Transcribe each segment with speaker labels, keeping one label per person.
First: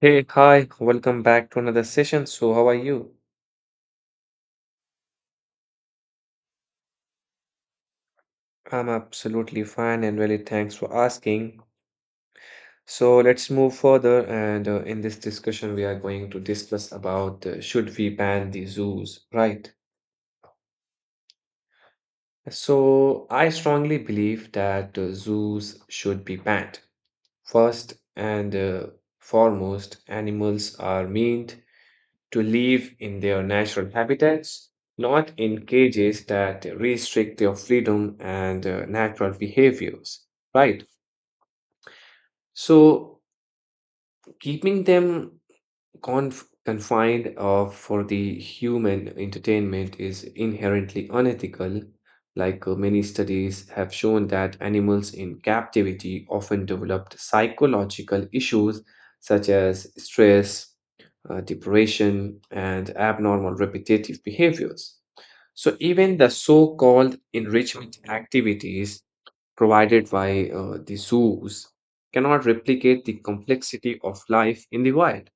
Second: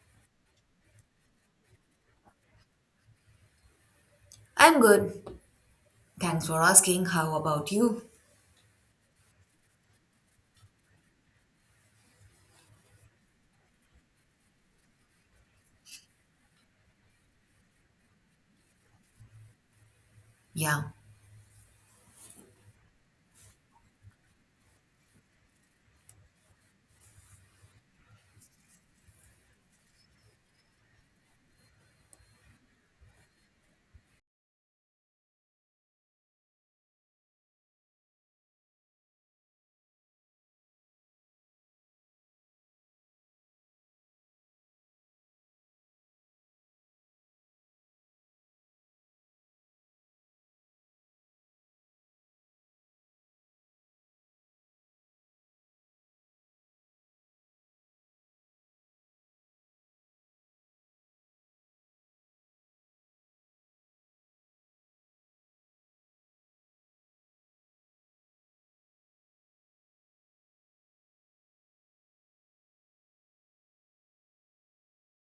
Speaker 1: Hey, hi, welcome back to another session. So, how are you?
Speaker 2: I'm good. Thanks for asking. How about you?
Speaker 1: I'm absolutely fine and really thanks for asking. So, let's move further. And In this discussion, we are going to discuss about should we ban the zoos, right?
Speaker 2: Yeah,
Speaker 1: So, I strongly believe that zoos should be banned. First and foremost, animals are mean to live in their natural habitats, not in cages that restrict their freedom and natural behaviors, right? So, keeping them confined for the human entertainment is inherently unethical. Many studies have shown that animals in captivity often developed psychological issues such as stress, depression, and abnormal repetitive behaviors. So, even the so called enrichment activities provided by the zoos cannot replicate the complexity of life in the wild.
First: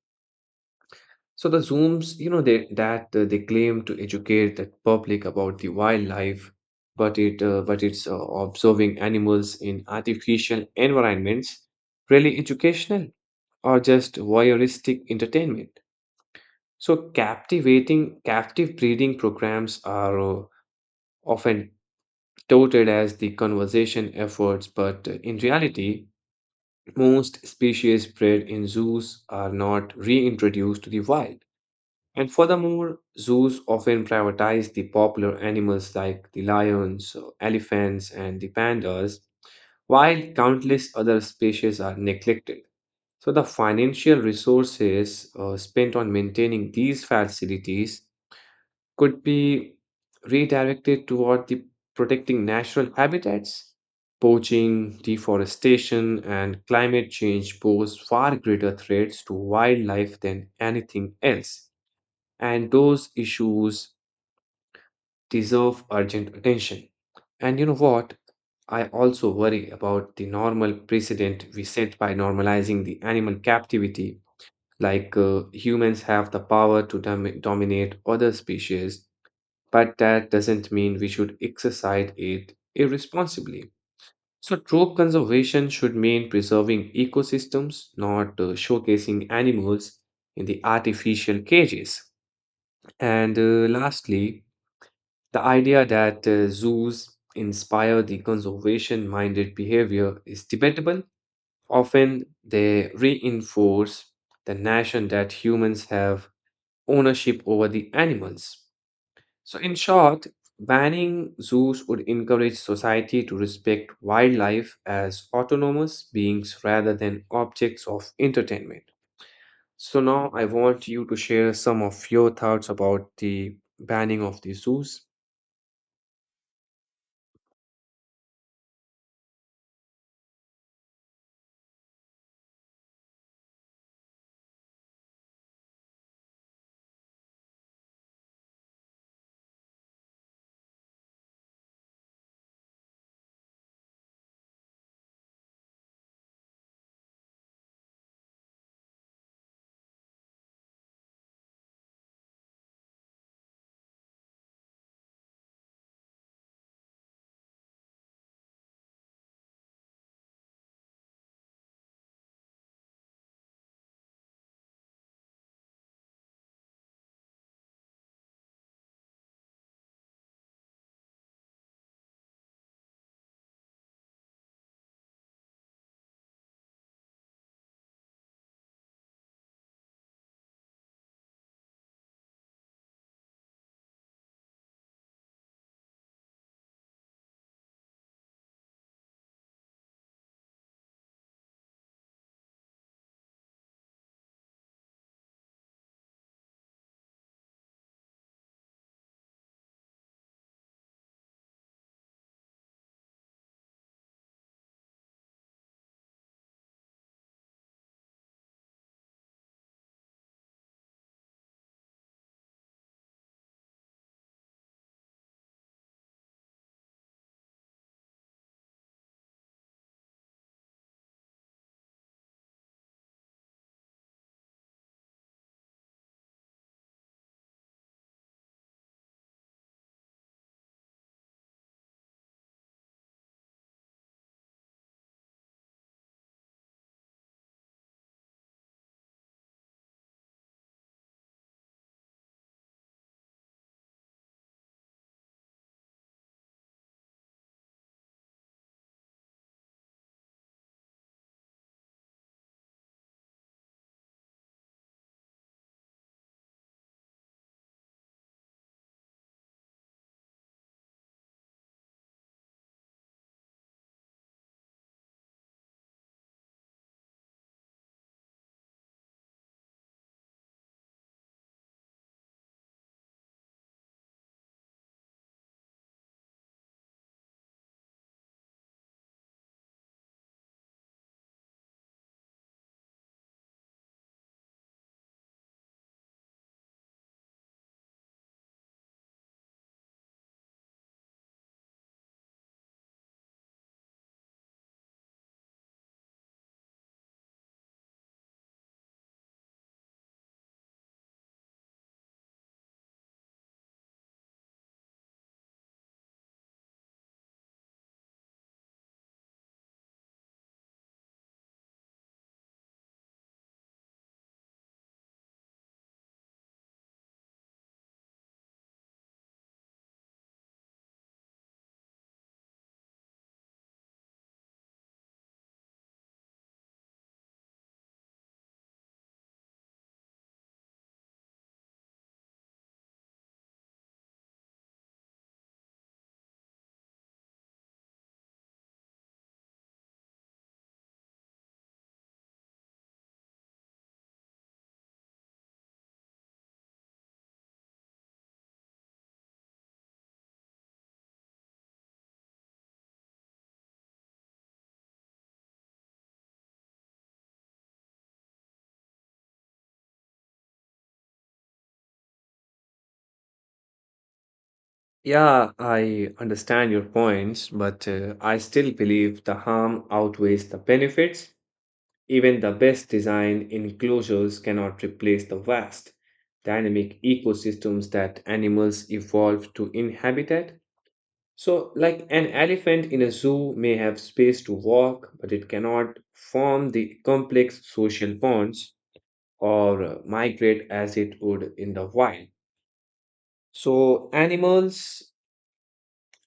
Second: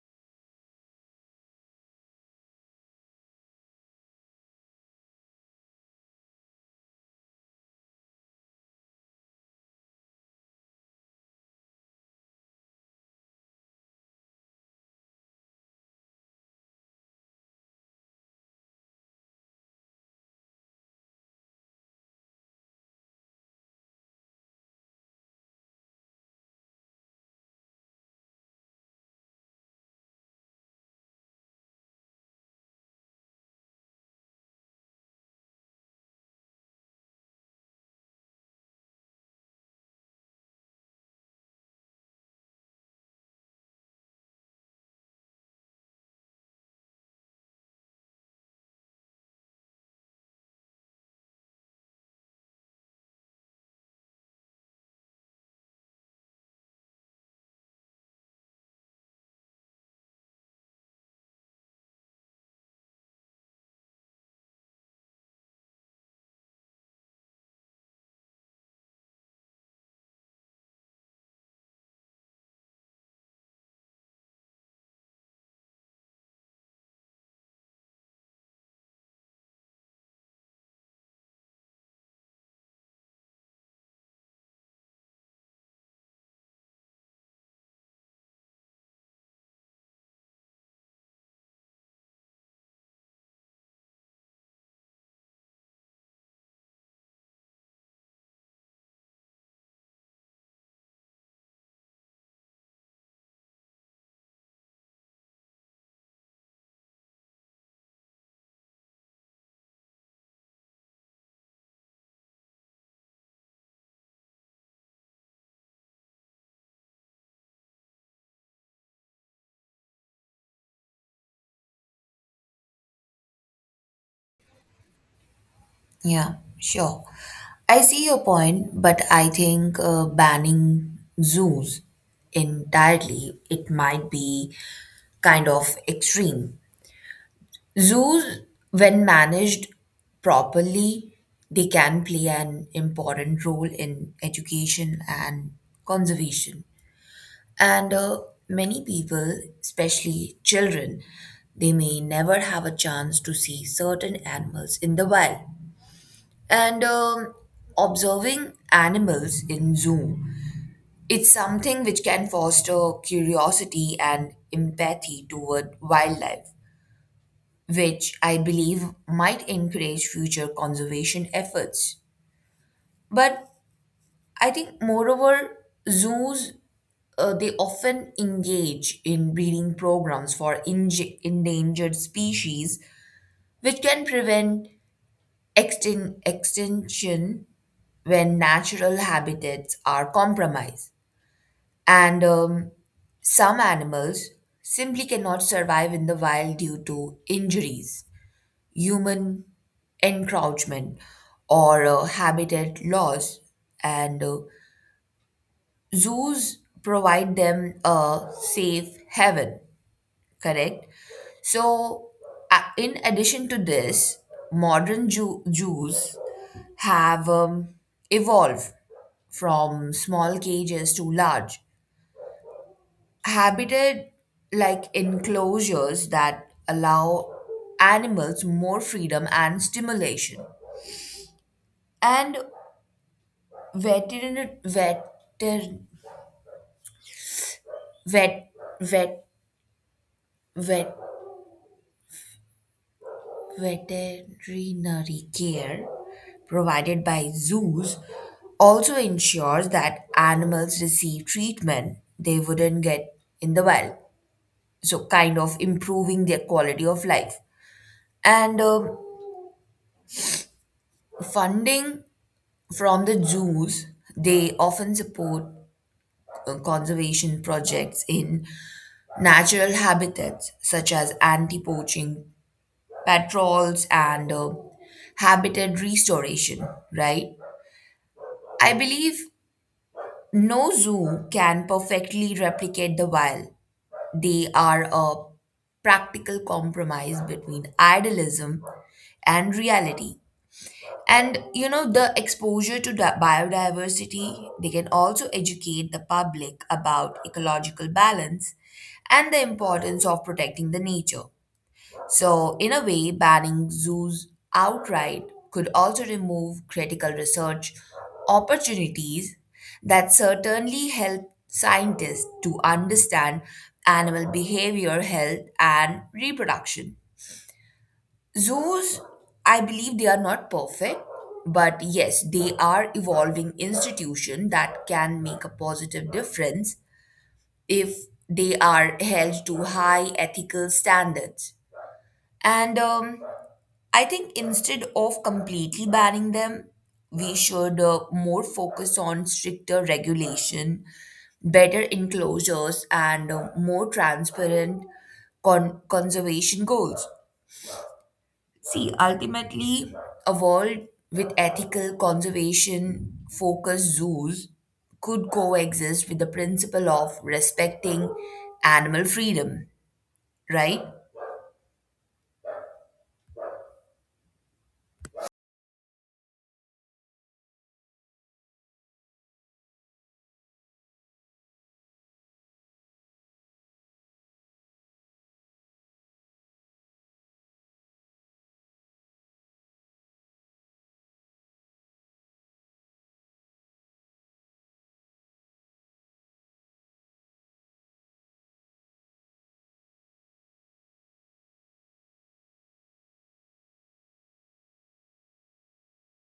Speaker 1: So the zooms, you know, they claim to educate the public about the wildlife, but it but it's observing animals in artificial environments really educational or just voyeuristic entertainment. So captivating captive breeding programs are often touted as the conservation efforts, but in reality, most species bred in zoos are not reintroduced to the wild. And furthermore, zoos often prioritize the popular animals like the lions, elephants, and the pandas, while countless other species are neglected. So, the financial resources spent on maintaining these facilities could be redirected toward the protecting natural habitats. Poaching, deforestation, and climate change pose far greater threats to wildlife than anything else and those issues deserve urgent attention. And you know what? I also worry about the normal precedent we set by normalizing the animal captivity, humans have the power to dominate other species, but that doesn't mean we should exercise it irresponsibly. So, true conservation should mean preserving ecosystems, not showcasing animals in the artificial cages. And Lastly, the idea that zoos inspire the conservation minded behavior is debatable. Often, they reinforce the notion that humans have ownership over the animals. So, in short, banning zoos would encourage society to respect wildlife as autonomous beings rather than objects of entertainment. So, now I want you to share some of your thoughts about the banning of the zoos.
Speaker 2: yeah, Sure. I see your point, but I think banning zoos entirely, it might be kind of extreme. Zoos, when managed properly, they can play an important role in education and conservation. And Many people, especially children, they may never have a chance to see certain animals in the wild. And Observing animals in zoo, it's something which can foster curiosity and empathy toward wildlife, which I believe might encourage future conservation efforts. But I think, moreover, zoos they often engage in breeding programs for endangered species, which can prevent extinction when natural habitats are compromised. And Some animals simply cannot survive in the wild due to injuries, human encroachment, or habitat loss. And Zoos provide them a safe haven. Correct. So, in addition to this, modern Jews have evolved from small cages to large, habited like enclosures that allow animals more freedom and stimulation. And veterin- vet- vet- vet- vet- veterinary care provided by zoos also ensures that animals receive treatment they wouldn't get in the wild, so kind of improving their quality of life. And funding from the zoos, they often support conservation projects in natural habitats such as anti poaching patrols and habitat restoration, right? I believe no zoo can perfectly replicate the wild. They are a practical compromise between idealism and reality. And you know, the exposure to biodiversity, they can also educate the public about ecological balance and the importance of protecting the nature. So, in a way, banning zoos outright could also remove critical research opportunities that certainly help scientists to understand animal behavior, health, and reproduction. Zoos, I believe they are not perfect, but yes, they are evolving institution that can make a positive difference if they are held to high ethical standards. And I think instead of completely banning them, we should more focus on stricter regulation, better enclosures, and more transparent conservation goals. See, ultimately, a world with ethical conservation focused zoos could coexist with the principle of respecting animal freedom, right?
Speaker 1: Yeah, I understand your points, but I still believe the harm outweighs the benefits. Even the best design enclosures cannot replace the vast, dynamic ecosystems that animals evolve to inhabit. So, like an elephant in a zoo may have space to walk, but it cannot form the complex social bonds or migrate as it would in the wild. So, animals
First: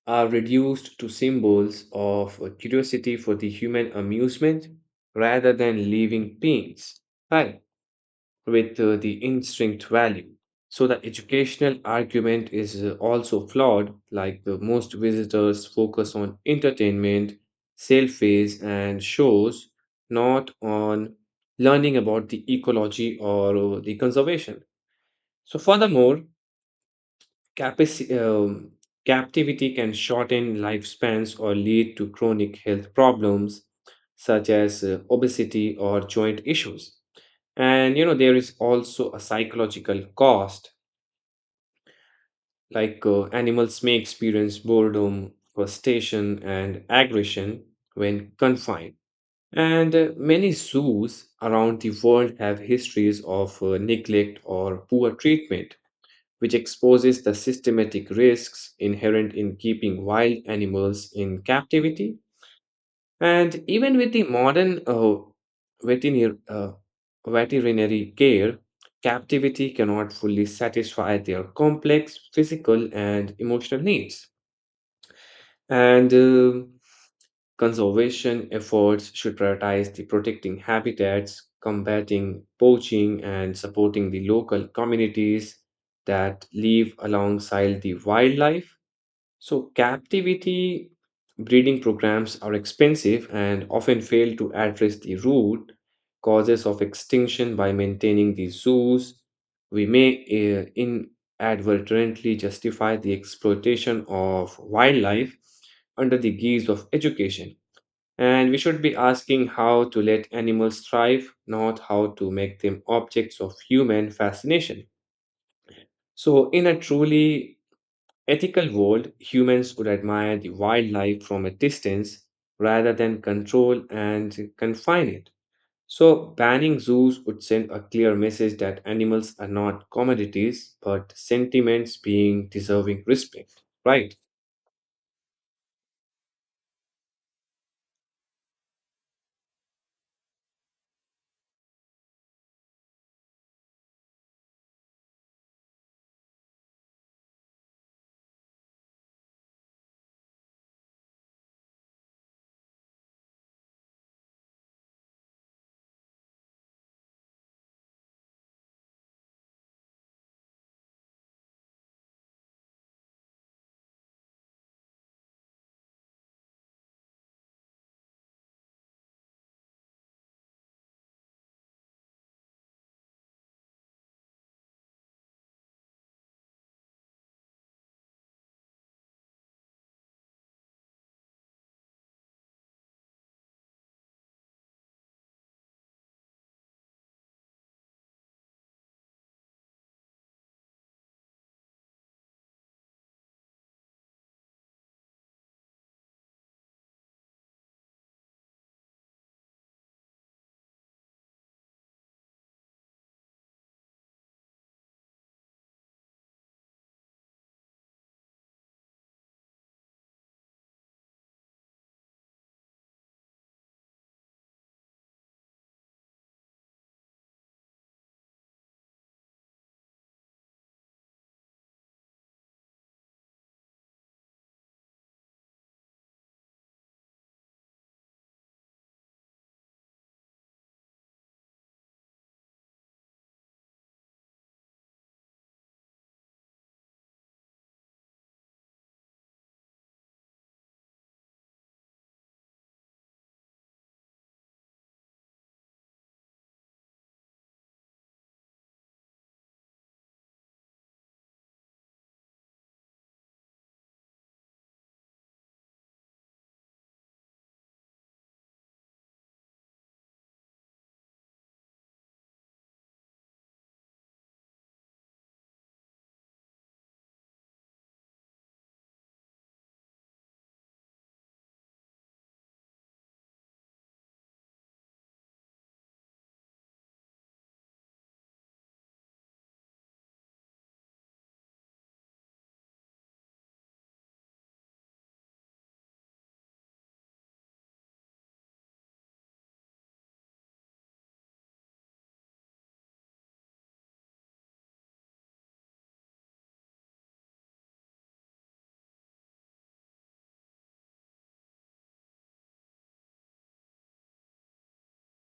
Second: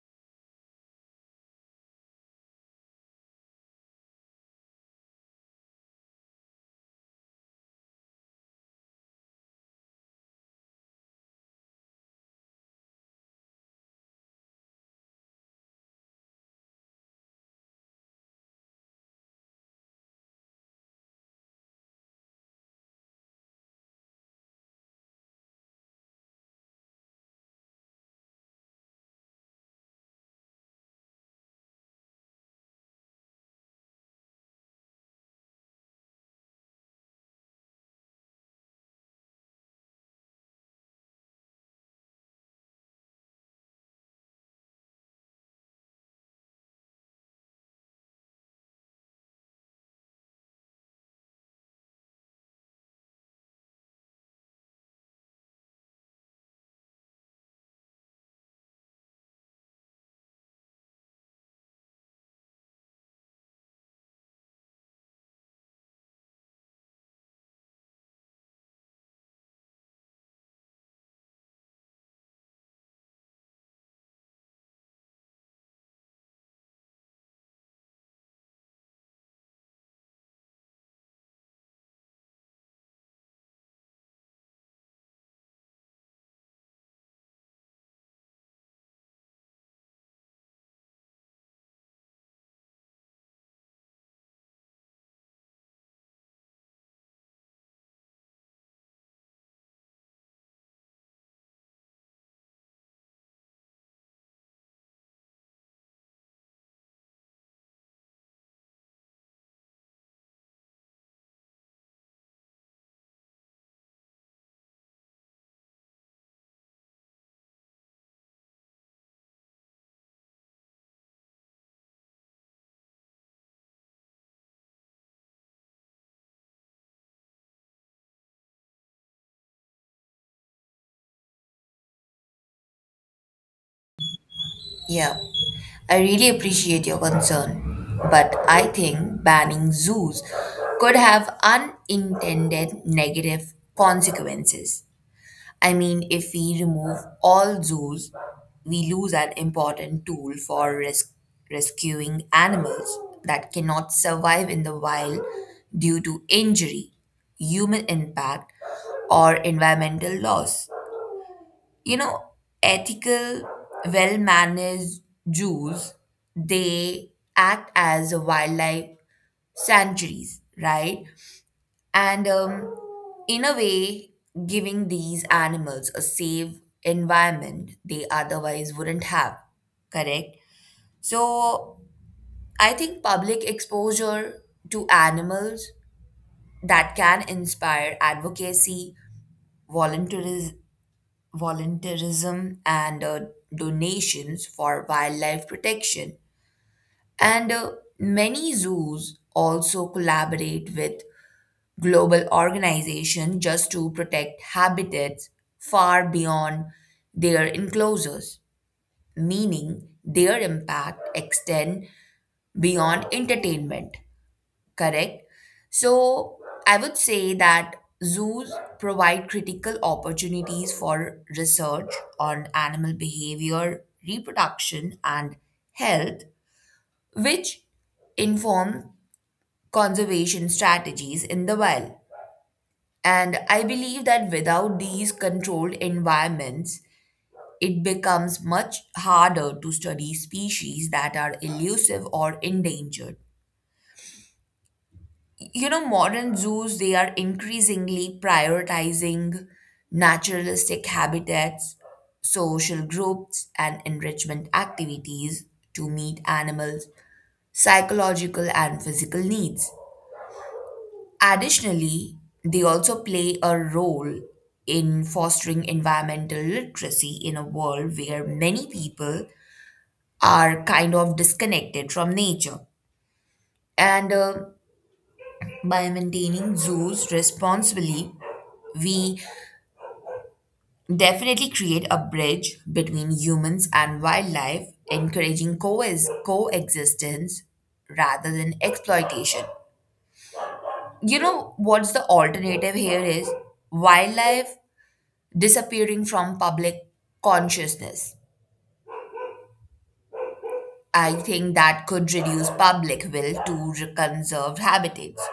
Speaker 1: are reduced to symbols of curiosity for the human amusement rather than living beings, right? With the instinct value. So the educational argument is also flawed, like the most visitors focus on entertainment, selfies, and shows, not on learning about the ecology or the conservation. So, furthermore, Capaci- um, captivity can shorten lifespans or lead to chronic health problems such as obesity or joint issues. And you know, there is also a psychological cost, animals may experience boredom, frustration, and aggression when confined. And many zoos around the world have histories of neglect or poor treatment which exposes the systematic risks inherent in keeping wild animals in captivity. And even with the modern veterinary, uh, veterinary care, captivity cannot fully satisfy their complex physical and emotional needs. And Conservation efforts should prioritize the protecting habitats, combating poaching, and supporting the local communities that live alongside the wildlife. So, captivity breeding programs are expensive and often fail to address the root causes of extinction by maintaining the zoos. We may inadvertently justify the exploitation of wildlife under the guise of education. And we should be asking how to let animals thrive, not how to make them objects of human fascination. So, in a truly ethical world, humans would admire the wildlife from a distance rather than control and confine it. So, banning zoos would send a clear message that animals are not commodities but sentiments being deserving respect, right?
Speaker 2: Yeah, I really appreciate your concern, but I think banning zoos could have unintended negative consequences. I mean, if we remove all zoos, we lose an important tool for rescuing animals that cannot survive in the wild due to injury, human impact, or environmental loss. You know, ethical, well managed zoos, they act as wildlife sanctuaries, right? And In a way, giving these animals a safe environment they otherwise wouldn't have, correct? So I think public exposure to animals that can inspire advocacy, volunteerism, volunteerism and donations for wildlife protection. And Many zoos also collaborate with global organizations just to protect habitats far beyond their enclosures, meaning their impact extend beyond entertainment. Correct. So I would say that zoos provide critical opportunities for research on animal behavior, reproduction, and health, which inform conservation strategies in the wild. And I believe that without these controlled environments, it becomes much harder to study species that are elusive or endangered. You know, modern zoos they are increasingly prioritizing naturalistic habitats, social groups, and enrichment activities to meet animals psychological and physical needs. Additionally, they also play a role in fostering environmental literacy in a world where many people are kind of disconnected from nature, and by maintaining zoos responsibly we definitely create a bridge between humans and wildlife, encouraging coexistence rather than exploitation. You know what's the alternative here is wildlife disappearing from public consciousness. I think that could reduce public will to conserved habitats.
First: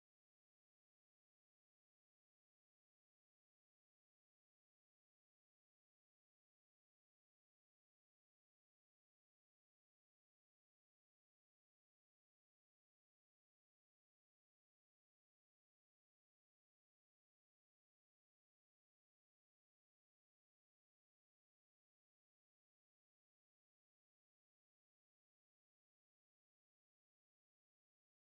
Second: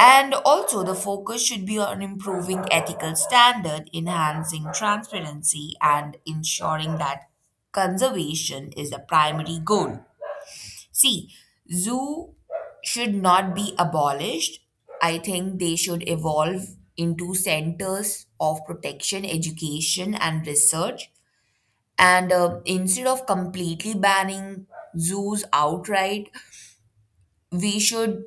Speaker 2: And also, the focus should be on improving ethical standard, enhancing transparency, and ensuring that conservation is the primary goal. See, zoo should not be abolished. I think they should evolve into centers of protection, education, and research. And Instead of completely banning zoos outright, we should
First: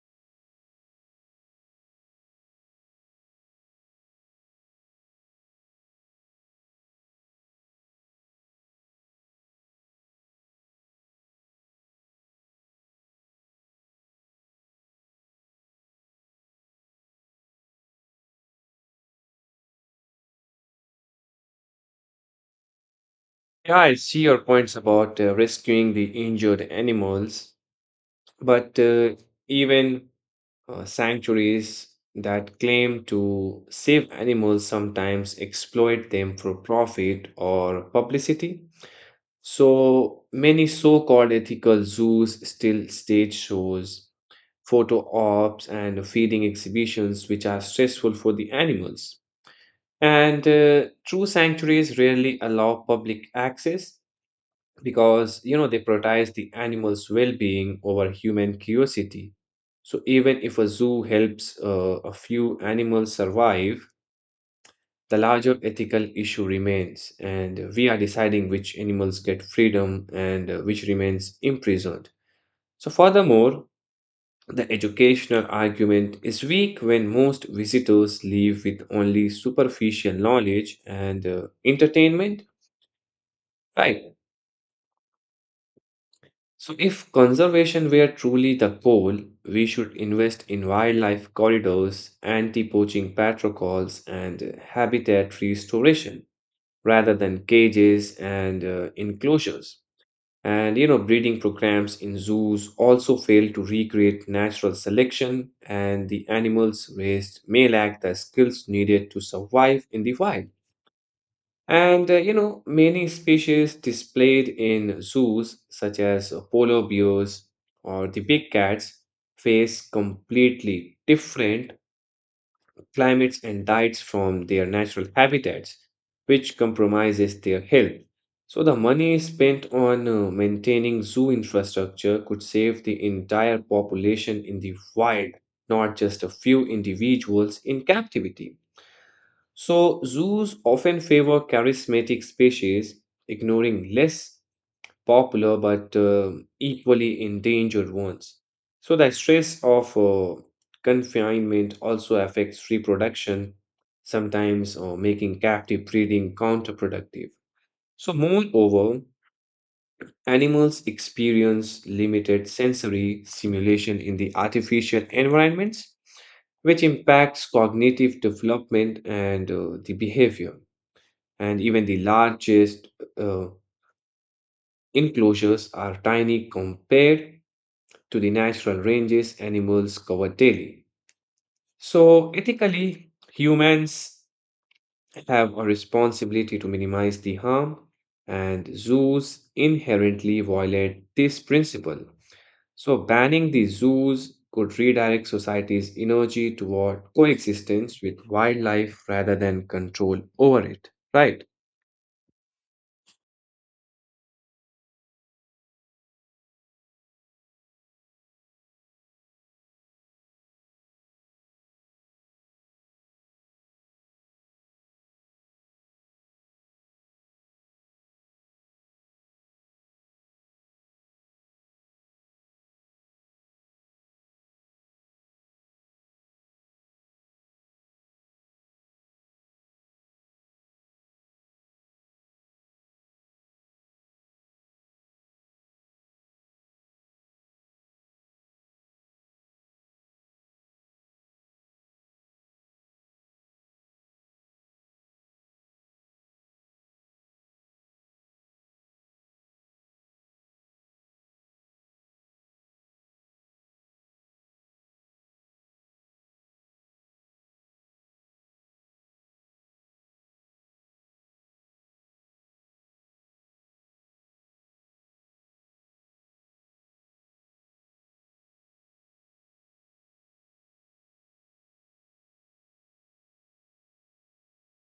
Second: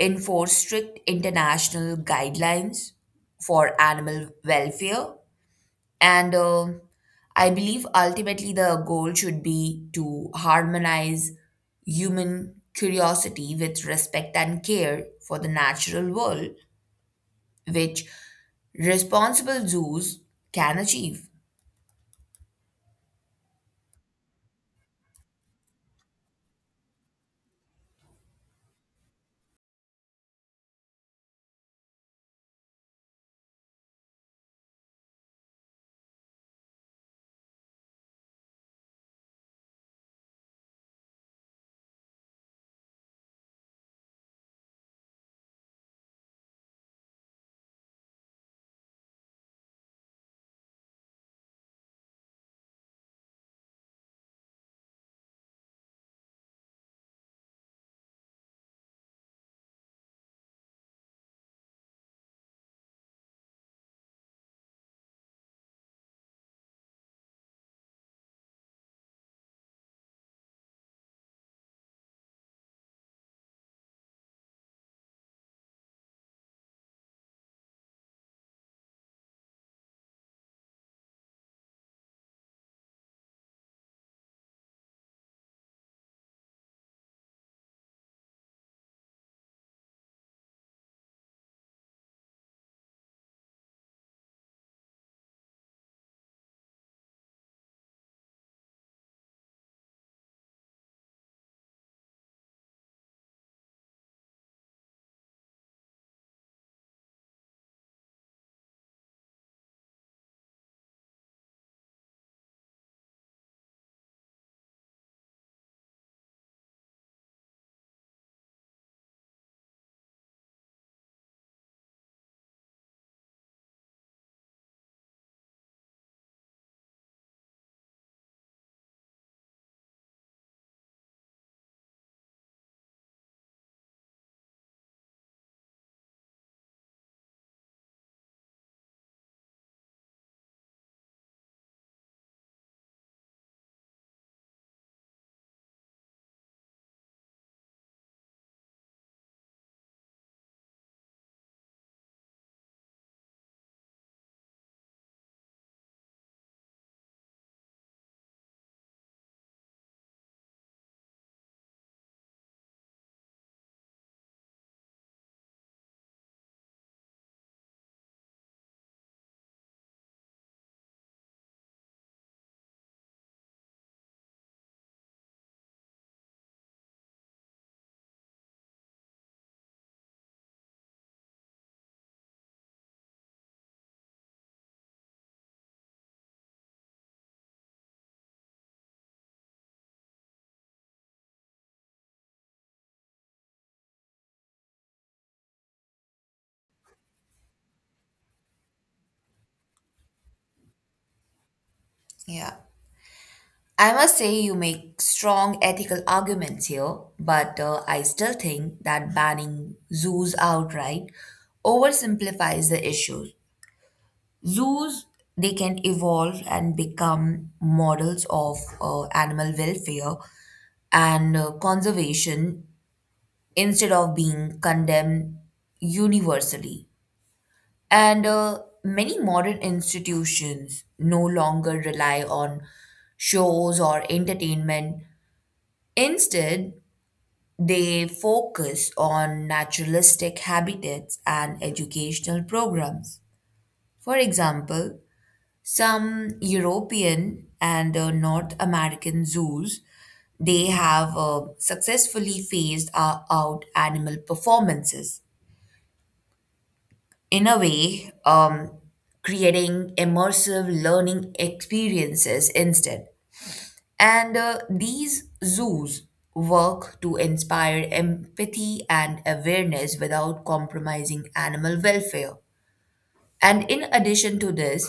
Speaker 2: enforce strict international guidelines for animal welfare. And I believe ultimately the goal should be to harmonize human curiosity with respect and care for the natural world, which responsible zoos can achieve.
Speaker 1: Yeah, I see your points about rescuing the injured animals, but even sanctuaries that claim to save animals sometimes exploit them for profit or publicity. So many so called ethical zoos still stage shows, photo ops, and feeding exhibitions, which are stressful for the animals. And true sanctuaries rarely allow public access because you know they prioritize the animals' well-being over human curiosity. So even if a zoo helps a few animals survive, the larger ethical issue remains, and we are deciding which animals get freedom and which remains imprisoned. So, furthermore, the educational argument is weak when most visitors leave with only superficial knowledge and entertainment, right? So, if conservation were truly the goal, we should invest in wildlife corridors, anti poaching patrols, and habitat restoration rather than cages and enclosures. And you know, breeding programs in zoos also fail to recreate natural selection, and the animals raised may lack the skills needed to survive in the wild. And you know, many species displayed in zoos, such as polar bears or the big cats, face completely different climates and diets from their natural habitats, which compromises their health. So, the money spent on maintaining zoo infrastructure could save the entire population in the wild, not just a few individuals in captivity. So, zoos often favor charismatic species, ignoring less popular but equally endangered ones. So, the stress of confinement also affects reproduction, sometimes making captive breeding counterproductive. So, moreover, animals experience limited sensory stimulation in the artificial environments, which impacts cognitive development and the behavior. And even the largest uh, enclosures are tiny compared to the natural ranges animals cover daily. So, ethically, humans have a responsibility to minimize the harm, and zoos inherently violate this principle. So, banning the zoos could redirect society's energy toward coexistence with wildlife rather than control over it. Right?
Speaker 2: Yeah. I must say you make strong ethical arguments here, but I still think that banning zoos outright oversimplifies the issue. Zoos, they can evolve and become models of animal welfare and conservation instead of being condemned universally. And Many modern institutions no longer rely on shows or entertainment. Instead, they focus on naturalistic habitats and educational programs. For example, some European and North American zoos they have successfully phased out animal performances in a way creating immersive learning experiences instead. And These zoos work to inspire empathy and awareness without compromising animal welfare. And in addition to this,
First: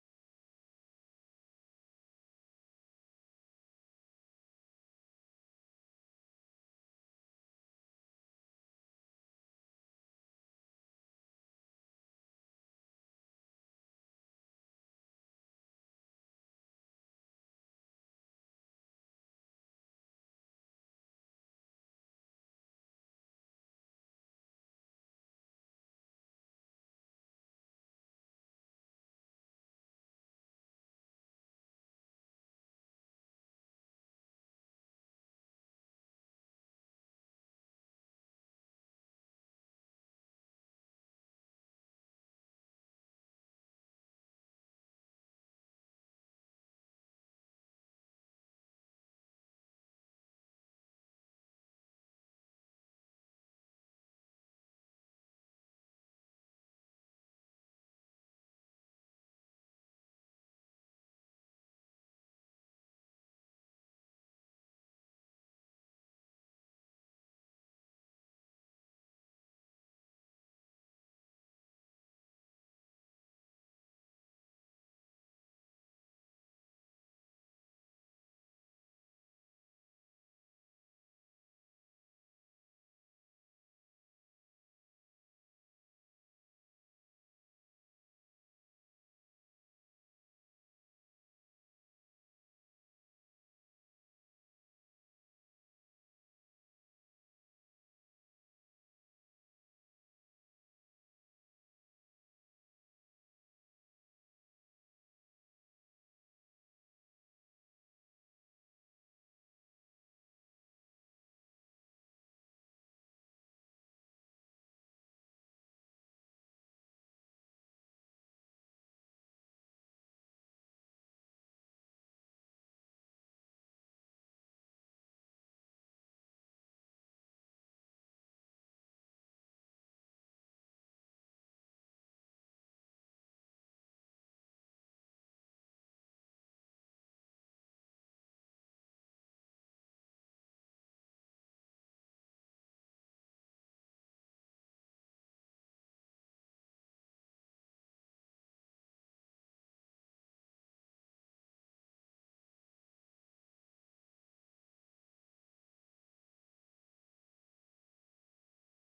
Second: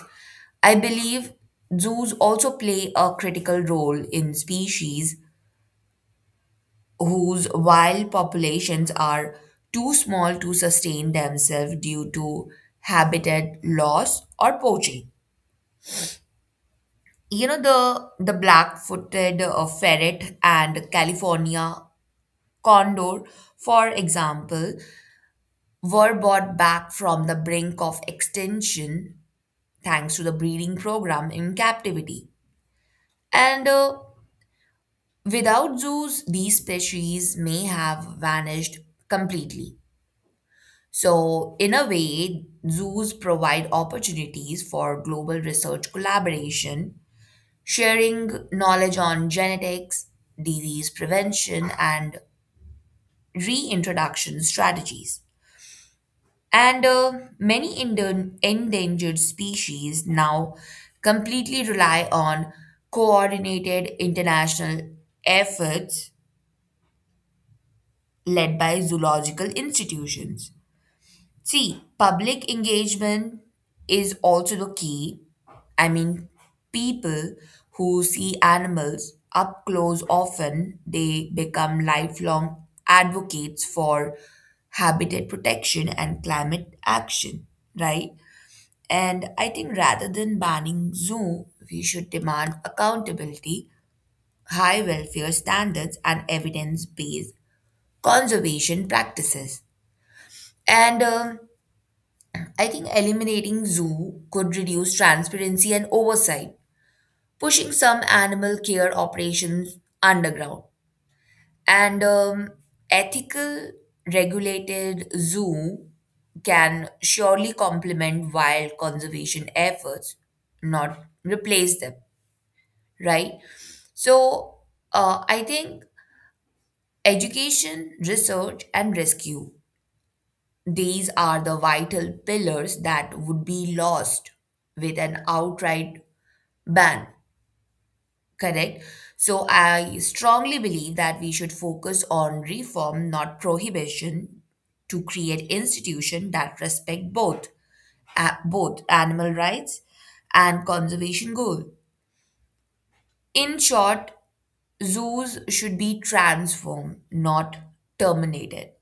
Speaker 2: I believe zoos also play a critical role in species whose wild populations are too small to sustain themselves due to habitat loss or poaching. You know, the black-footed ferret and California Condor, for example, were bought back from the brink of extinction thanks to the breeding program in captivity. And Without zoos, these species may have vanished completely. So, in a way, zoos provide opportunities for global research collaboration, sharing knowledge on genetics, disease prevention, and reintroduction strategies. And Many endangered species now completely rely on coordinated international efforts led by zoological institutions. See, public engagement is also the key. I mean, people who see animals up close often they become lifelong advocates for habitat protection and climate action, right? And I think rather than banning Zoom, we should demand accountability, high welfare standards, and evidence based conservation practices. And I think eliminating zoo could reduce transparency and oversight, pushing some animal care operations underground. And Ethical regulated zoo can surely complement wild conservation efforts, not replace them, right? So I think education, research, and rescue, these are the vital pillars that would be lost with an outright ban, correct? So I strongly believe that we should focus on reform, not prohibition, to create institutions that respect both, both animal rights and conservation goal. In short, zoos should be transformed, not terminated.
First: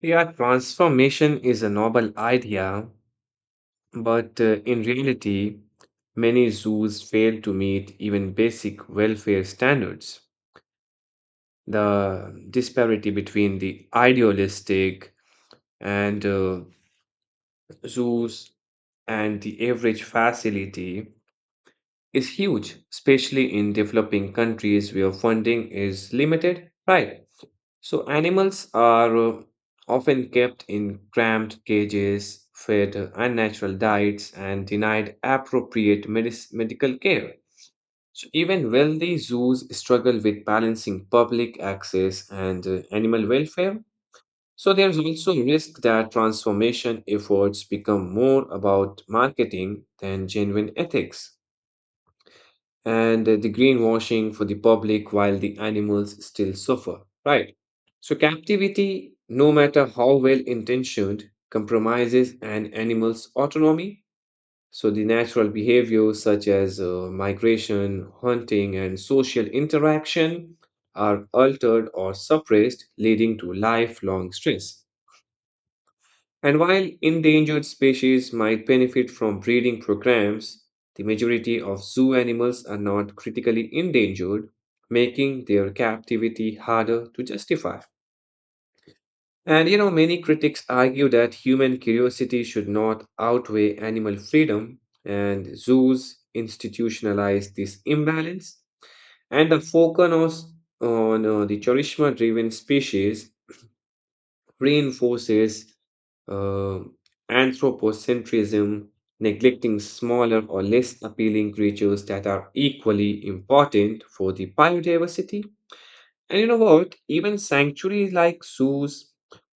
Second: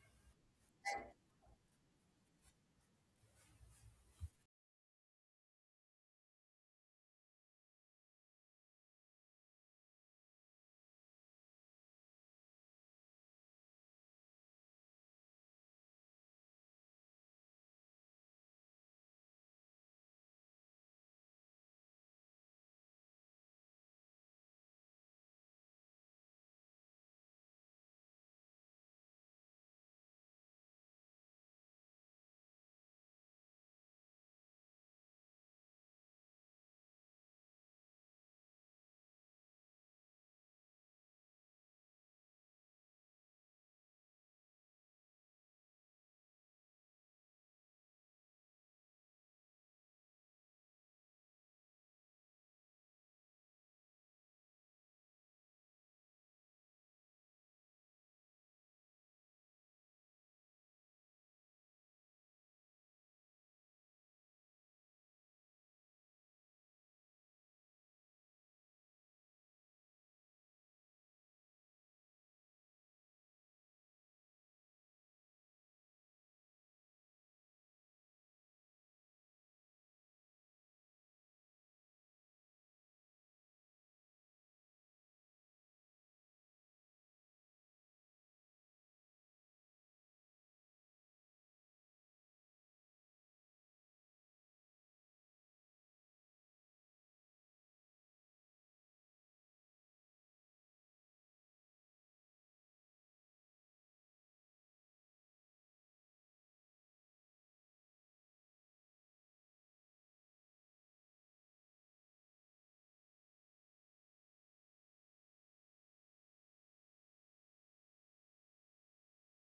Speaker 1: Yeah, transformation is a noble idea, but in reality, many zoos fail to meet even basic welfare standards. The disparity between the idealistic and zoos and the average facility is huge, especially in developing countries where funding is limited, right? So animals are often kept in cramped cages, fed unnatural diets, and denied appropriate medical care. So even wealthy zoos struggle with balancing public access and animal welfare. So there's also a risk that transformation efforts become more about marketing than genuine ethics and the greenwashing for the public while the animals still suffer, right? So captivity, no matter how well intentioned, compromises an animal's autonomy so the natural behaviors such as migration, hunting, and social interaction are altered or suppressed, leading to lifelong stress. And while endangered species might benefit from breeding programs, the majority of zoo animals are not critically endangered, making their captivity harder to justify. And you know, many critics argue that human curiosity should not outweigh animal freedom, and zoos institutionalize this imbalance, and the focus on the charisma driven species reinforces uh, anthropocentrism, neglecting smaller or less appealing creatures that are equally important for the biodiversity. And you know what? Even sanctuaries like zoos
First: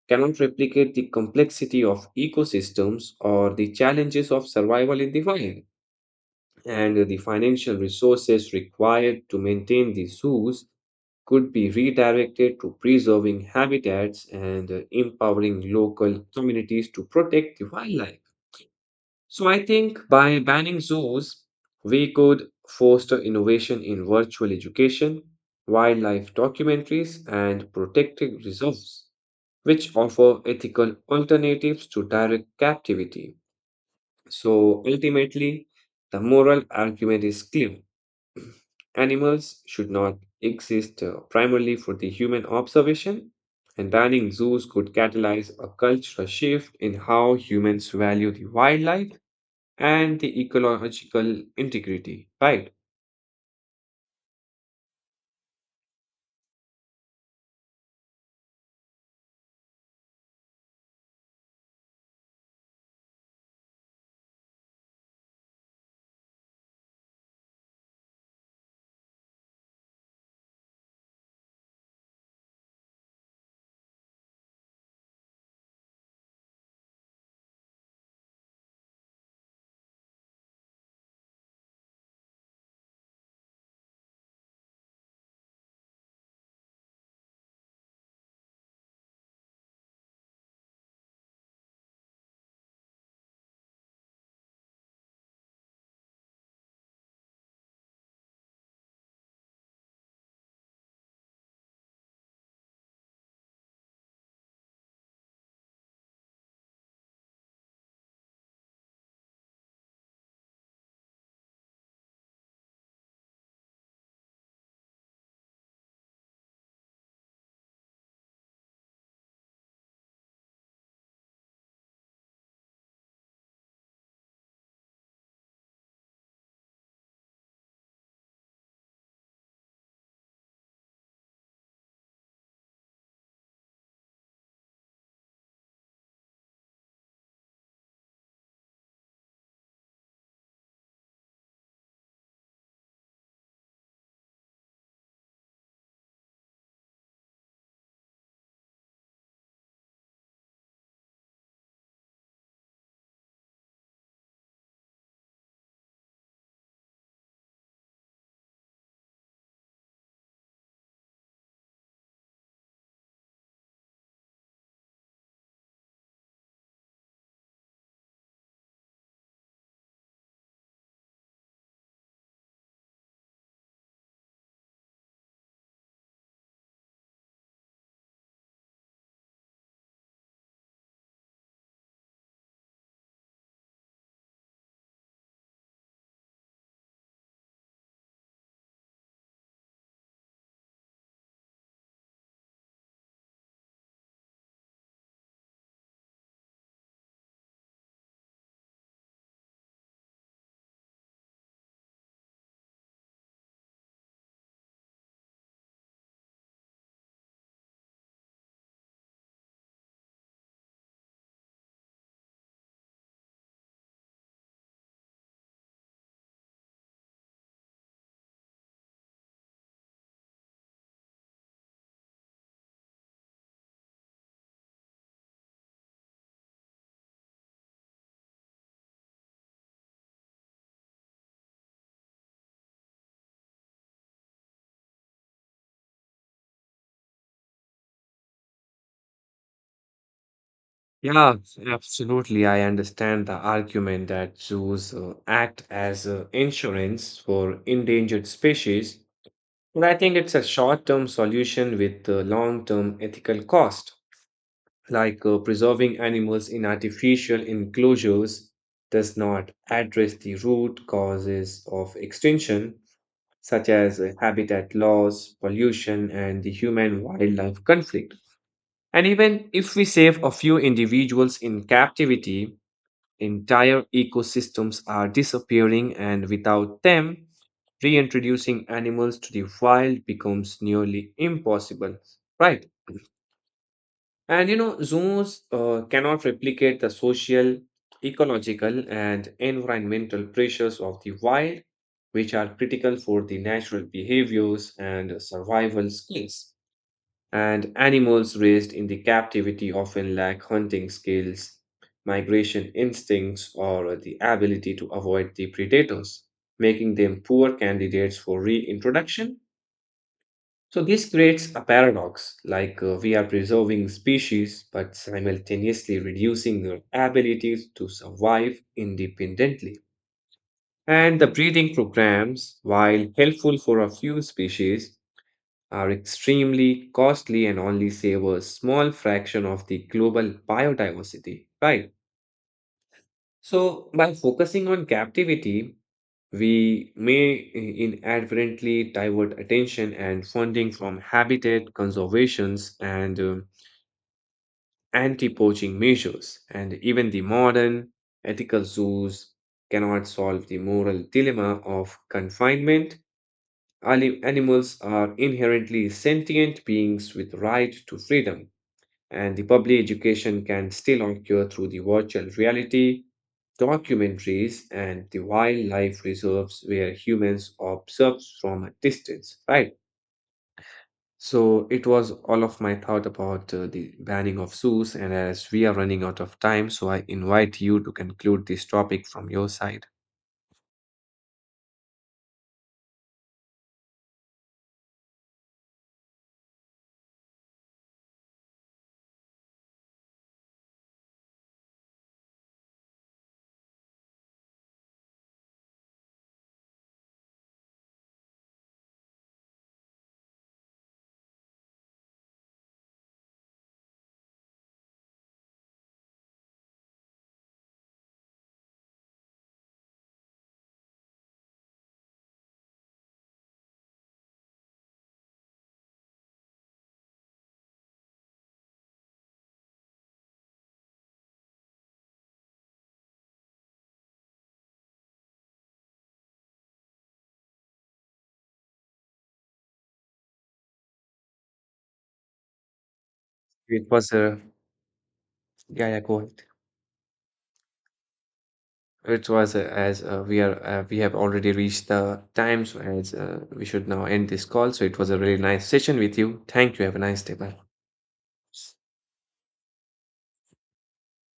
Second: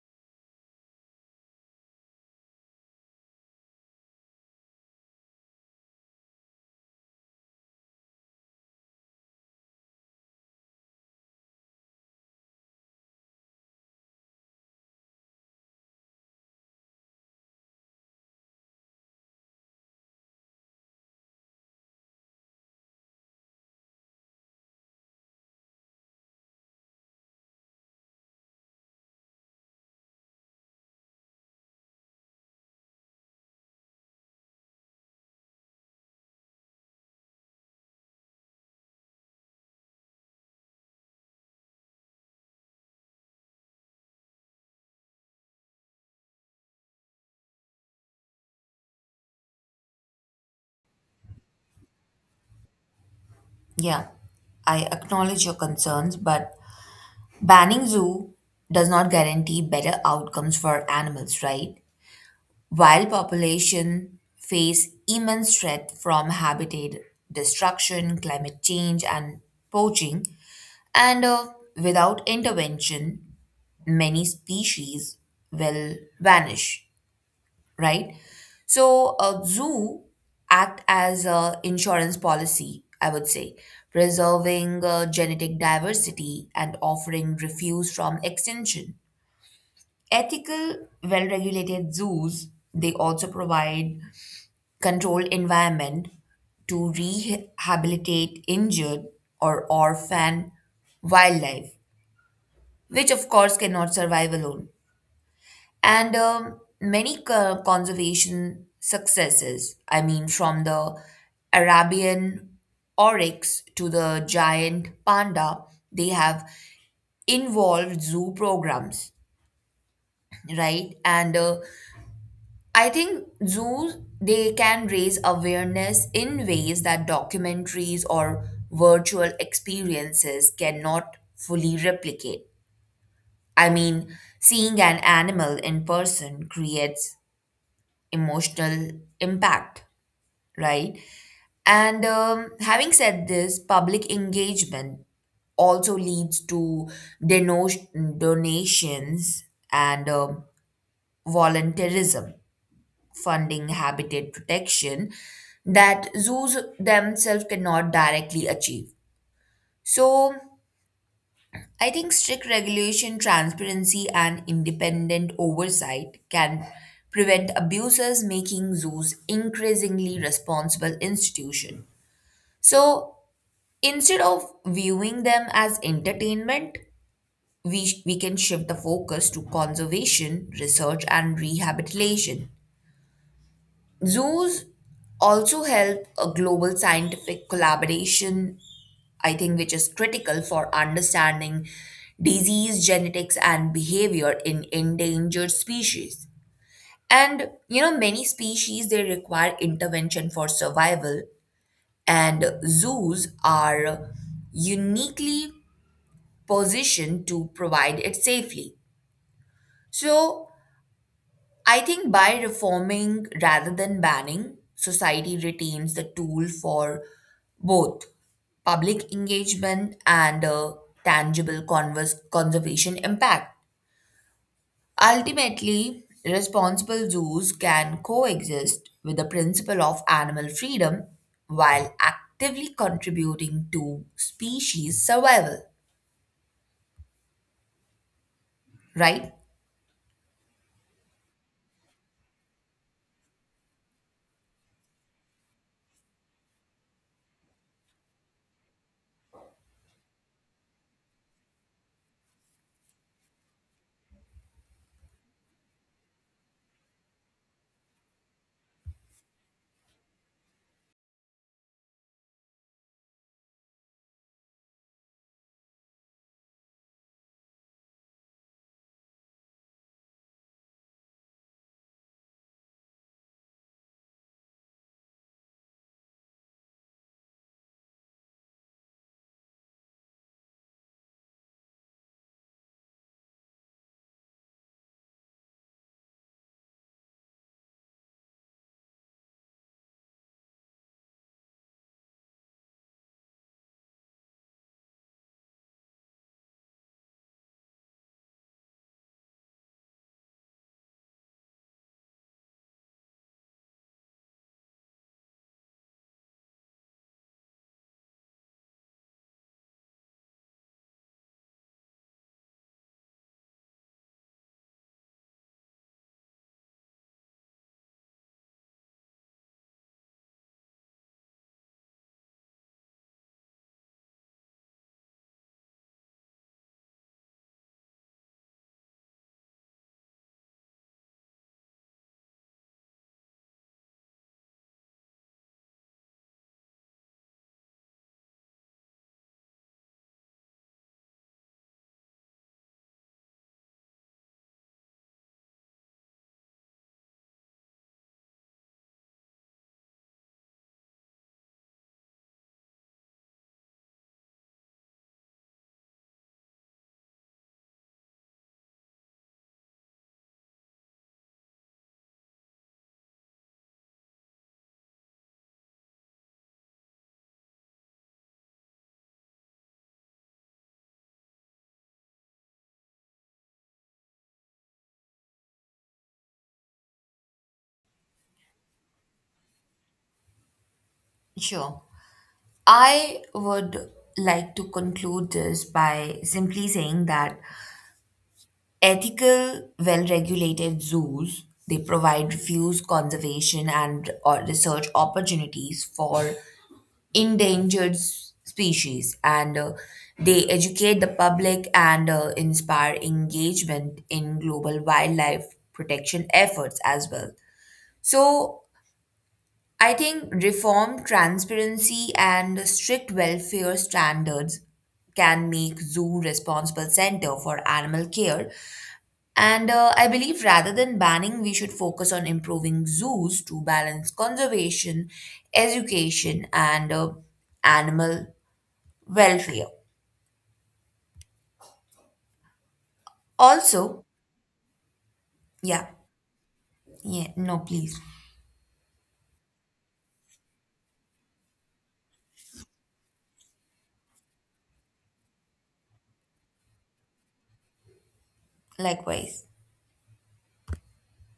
Speaker 1: cannot replicate the complexity of ecosystems or the challenges of survival in the wild. And the financial resources required to maintain the zoos could be redirected to preserving habitats and empowering local communities to protect the wildlife. So I think by banning zoos, we could foster innovation in virtual education, wildlife documentaries, and protected reserves, which offer ethical alternatives to direct captivity. So ultimately, the moral argument is clear. Animals should not exist primarily for the human observation, and banning zoos could catalyze a cultural shift in how humans value the wildlife and the ecological integrity, right?
Speaker 2: Yeah, I acknowledge your concerns, but banning zoo does not guarantee better outcomes for animals, right? Wild population face immense threat from habitat destruction, climate change, and poaching, and without intervention, many species will vanish, right? So a zoo act as a insurance policy, I would say, preserving genetic diversity and offering refuse from extinction. Ethical, well-regulated zoos, they also provide controlled environment to rehabilitate injured or orphan wildlife, which of course cannot survive alone. And Many conservation successes. I mean, from the Arabian oryx to the giant panda, they have involved zoo programs, right? And I think zoos they can raise awareness in ways that documentaries or virtual experiences cannot fully replicate. I mean, seeing an animal in person creates emotional impact, right? And Having said this, public engagement also leads to donations and volunteerism, funding habitat protection that zoos themselves cannot directly achieve. So, I think strict regulation, transparency, and independent oversight can prevent abusers making zoos increasingly responsible institution. So instead of viewing them as entertainment, we can shift the focus to conservation, research, and rehabilitation. Zoos also help a global scientific collaboration I think, which is critical for understanding disease genetics and behavior in endangered species. And you know, many species they require intervention for survival, and zoos are uniquely positioned to provide it safely. So, I think by reforming rather than banning, society retains the tool for both public engagement and a tangible converse conservation impact. Ultimately, responsible zoos can coexist with the principle of animal freedom while actively contributing to species survival, right?
Speaker 1: Yeah, absolutely. I understand the argument that zoos act as insurance for endangered species, but I think it's a short-term solution with long-term ethical cost. Preserving animals in artificial enclosures does not address the root causes of extinction, such as habitat loss, pollution, and the human-wildlife conflict. And even if we save a few individuals in captivity, entire ecosystems are disappearing, and without them, reintroducing animals to the wild becomes nearly impossible. Right. And you know, zoos cannot replicate the social, ecological, and environmental pressures of the wild, which are critical for the natural behaviors and survival skills and animals raised in the captivity often lack hunting skills, migration instincts, or the ability to avoid the predators, making them poor candidates for reintroduction. So, this creates a paradox we are preserving species but simultaneously reducing their abilities to survive independently. And the breeding programs, while helpful for a few species, are extremely costly and only save a small fraction of the global biodiversity, right? So, by focusing on captivity, we may inadvertently divert attention and funding from habitat conservations and anti-poaching measures. And even the modern ethical zoos cannot solve the moral dilemma of confinement. Animals are inherently sentient beings with right to freedom and the public education can still occur through the virtual reality, documentaries, and the wildlife reserves where humans observe from a distance, right? So it was all of my thought about the banning of zoos, and as we are running out of time, so I invite you to conclude this topic from your side.
Speaker 2: Sure. I would like to conclude this by simply saying that ethical, well-regulated zoos, they provide refuse conservation and research opportunities for endangered species and they educate the public and inspire engagement in global wildlife protection efforts as well. So, I think reform, transparency, and strict welfare standards can make zoo responsible center for animal care and I believe rather than banning, we should focus on improving zoos to balance conservation, education, and animal welfare.
Speaker 1: It
Speaker 2: Also,
Speaker 1: was a yeah,
Speaker 2: yeah,
Speaker 1: yeah, go ahead.
Speaker 2: yeah, no, please.
Speaker 1: It was as we are we have already reached the time, so as we should now end this call. So it was a really nice session with you. Thank you. Have a nice day. Bye.
Speaker 2: Likewise.